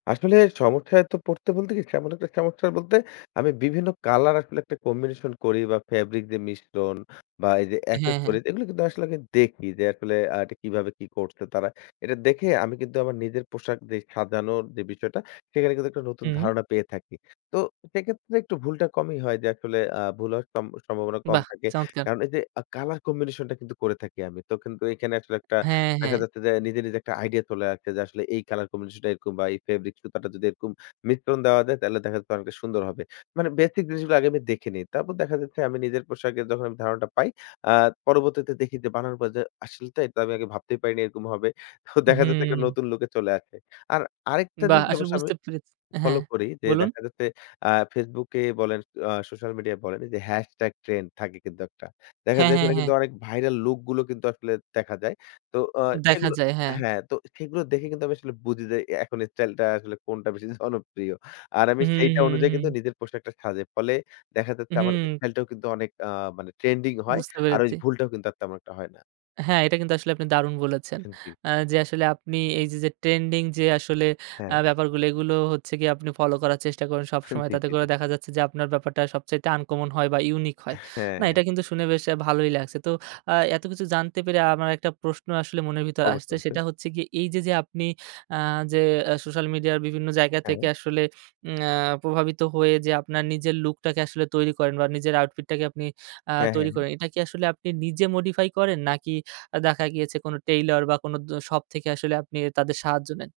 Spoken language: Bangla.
আসলে সমস্যায় তো পড়তে বলতে কি? তেমন একটা সমস্যায় বলতে, আমি বিভিন্ন কালার আসলে একটা কম্বিনেশন করি বা ফেব্রিক দিয়ে মিশ্রণ বা এই যে হ্যাঁ, হ্যাঁ। এক্সেসরিজ, এগুলি কিন্তু আসলে আগে দেখি, যে আসলে আ এটা কিভাবে কি করছে তারা? এটা দেখে আমি কিন্তু আমার নিজের পোশাক, ড্রেস সাজানোর যেই বিষয়টা, সেইখানে কিন্তু একটা নতুন হুম। ধারণা পেয়ে থাকি। তো সেক্ষেত্রে একটু ভুলটা কমই হয় যে, আসলে আ ভুল হওয়ার সম সম্ভাবনা কম বাহ, থাকে। চমৎকার! কারণ এই যে আ কালার কম্বিনেশন টা কিন্তু করে থাকি আমি। তো কিন্তু এখানে আসলে একটা হ্যাঁ, দেখা হ্যাঁ। যাচ্ছে যে, নিজে, নিজে একটা আইডিয়া চলে আসছে যে আসলে, এই কলার কম্বিনেশন টা এরকম বা এই ফেব্রিক্স সুতাটা যদি এরকম মিশ্রণ দেওয়া যায়, তাইলে দেখা যাবে অনেকটা সুন্দর হবে। মানে বেসিক জিনিসগুলা আগে আমি দেখে নিই। তারপর দেখা যাচ্ছে আমি নিজের পোশাকের যখন ধারণাটা পাই, আ পরবর্তীতে দেখি যে বানানোর পর যে, "আসলে তাই তো, আমি আগে ভাবতেই পারিনি এরকম হবে।" তো দেখা যাচ্ছে একটা হুম। নতুন লুকে চলে আসে। আর আরেকটা বাহ! জিনিস আসলে অবশ্য আমি বুঝতে পেরেছি ফলো হ্যাঁ, করি যে, বলুন? দেখা যাচ্ছে আ ফেসবুকে বলেন, আ সোশ্যাল মিডিয়া বলেন, এইযে হ্যাশট্যাগ ট্রেন্ড থাকে কিন্তু একটা। দেখা হ্যাঁ, যায় হ্যাঁ, ওইখানে হ্যাঁ। কিন্তু অনেক ভাইরাল লুক গুলো কিন্তু আসলে দেখা যায়। তো অ দেখা সেগুলো যায়, হ্যাঁ। হ্যাঁ, তো সেগুলো দেখে কিন্তু আমি আসলে বুঝি যে, অ্যা এখন স্টাইলটা আসলে কোনটা বেশি জনপ্রিয়। আর আমি হু, সেইটা হু, অনুযায়ী কিন্তু হু। নিজের পোশাকটা সাজাই। ফলে দেখা যাচ্ছে আমার হু। স্টাইলটাও কিন্তু অনেক, আ মানে ট্রেন্ডিং হয়। বুঝতে আর ওই পেরেছি। ভুলটাও কিন্তু আর তেমন একটা হয় না। হ্যাঁ। এটা কিন্তু আসলে আপনি দারুণ বলেছেন। হ্যাঁ, জি। আ যে আসলে আপনি এই যে, যে ট্রেন্ডিং যে আসলে আ হ্যাঁ। ব্যাপারগুলি, এগুলো হচ্ছে গিয়ে আপনি ফলো করার চেষ্টা করেন সবসময়। জি, তাতে জি, করে জি। দেখা যাচ্ছে যে আপনার ব্যাপারটা সবচাইতে আনকমন হয় বা ইউনিক হয়। না, এটা হ্যাঁ। কিন্তু শুনে বেশ আ ভালোই লাগছে। তো আ এতকিছু জানতে পেরে আমার একটা প্রশ্ন আসলে মনের ভিতর অবশ্যই, আসছে, সেটা অবশ্যই। হচ্ছে কি? এই যে, যে আপনি আ যে এ সোশ্যাল মিডিয়ার বিভিন্ন জায়গা হ্যাঁ। থেকে আসলে, উম অ্যা প্রভাবিত হয়ে যে আপনার নিজের লুকটাকে আসলে তৈরি করেন বা নিজের আউটফিটটাকে আপনি আ হ্যাঁ, তৈরি হ্যাঁ, হ্যাঁ। করেন। এটা কি আসলে আপনি নিজে মডিফাই করেন? নাকি আ দেখা গিয়েছে কোনো টেইলর বা কোন দ শপ থেকে আসলে আপনি তাদের সাহায্য নেন?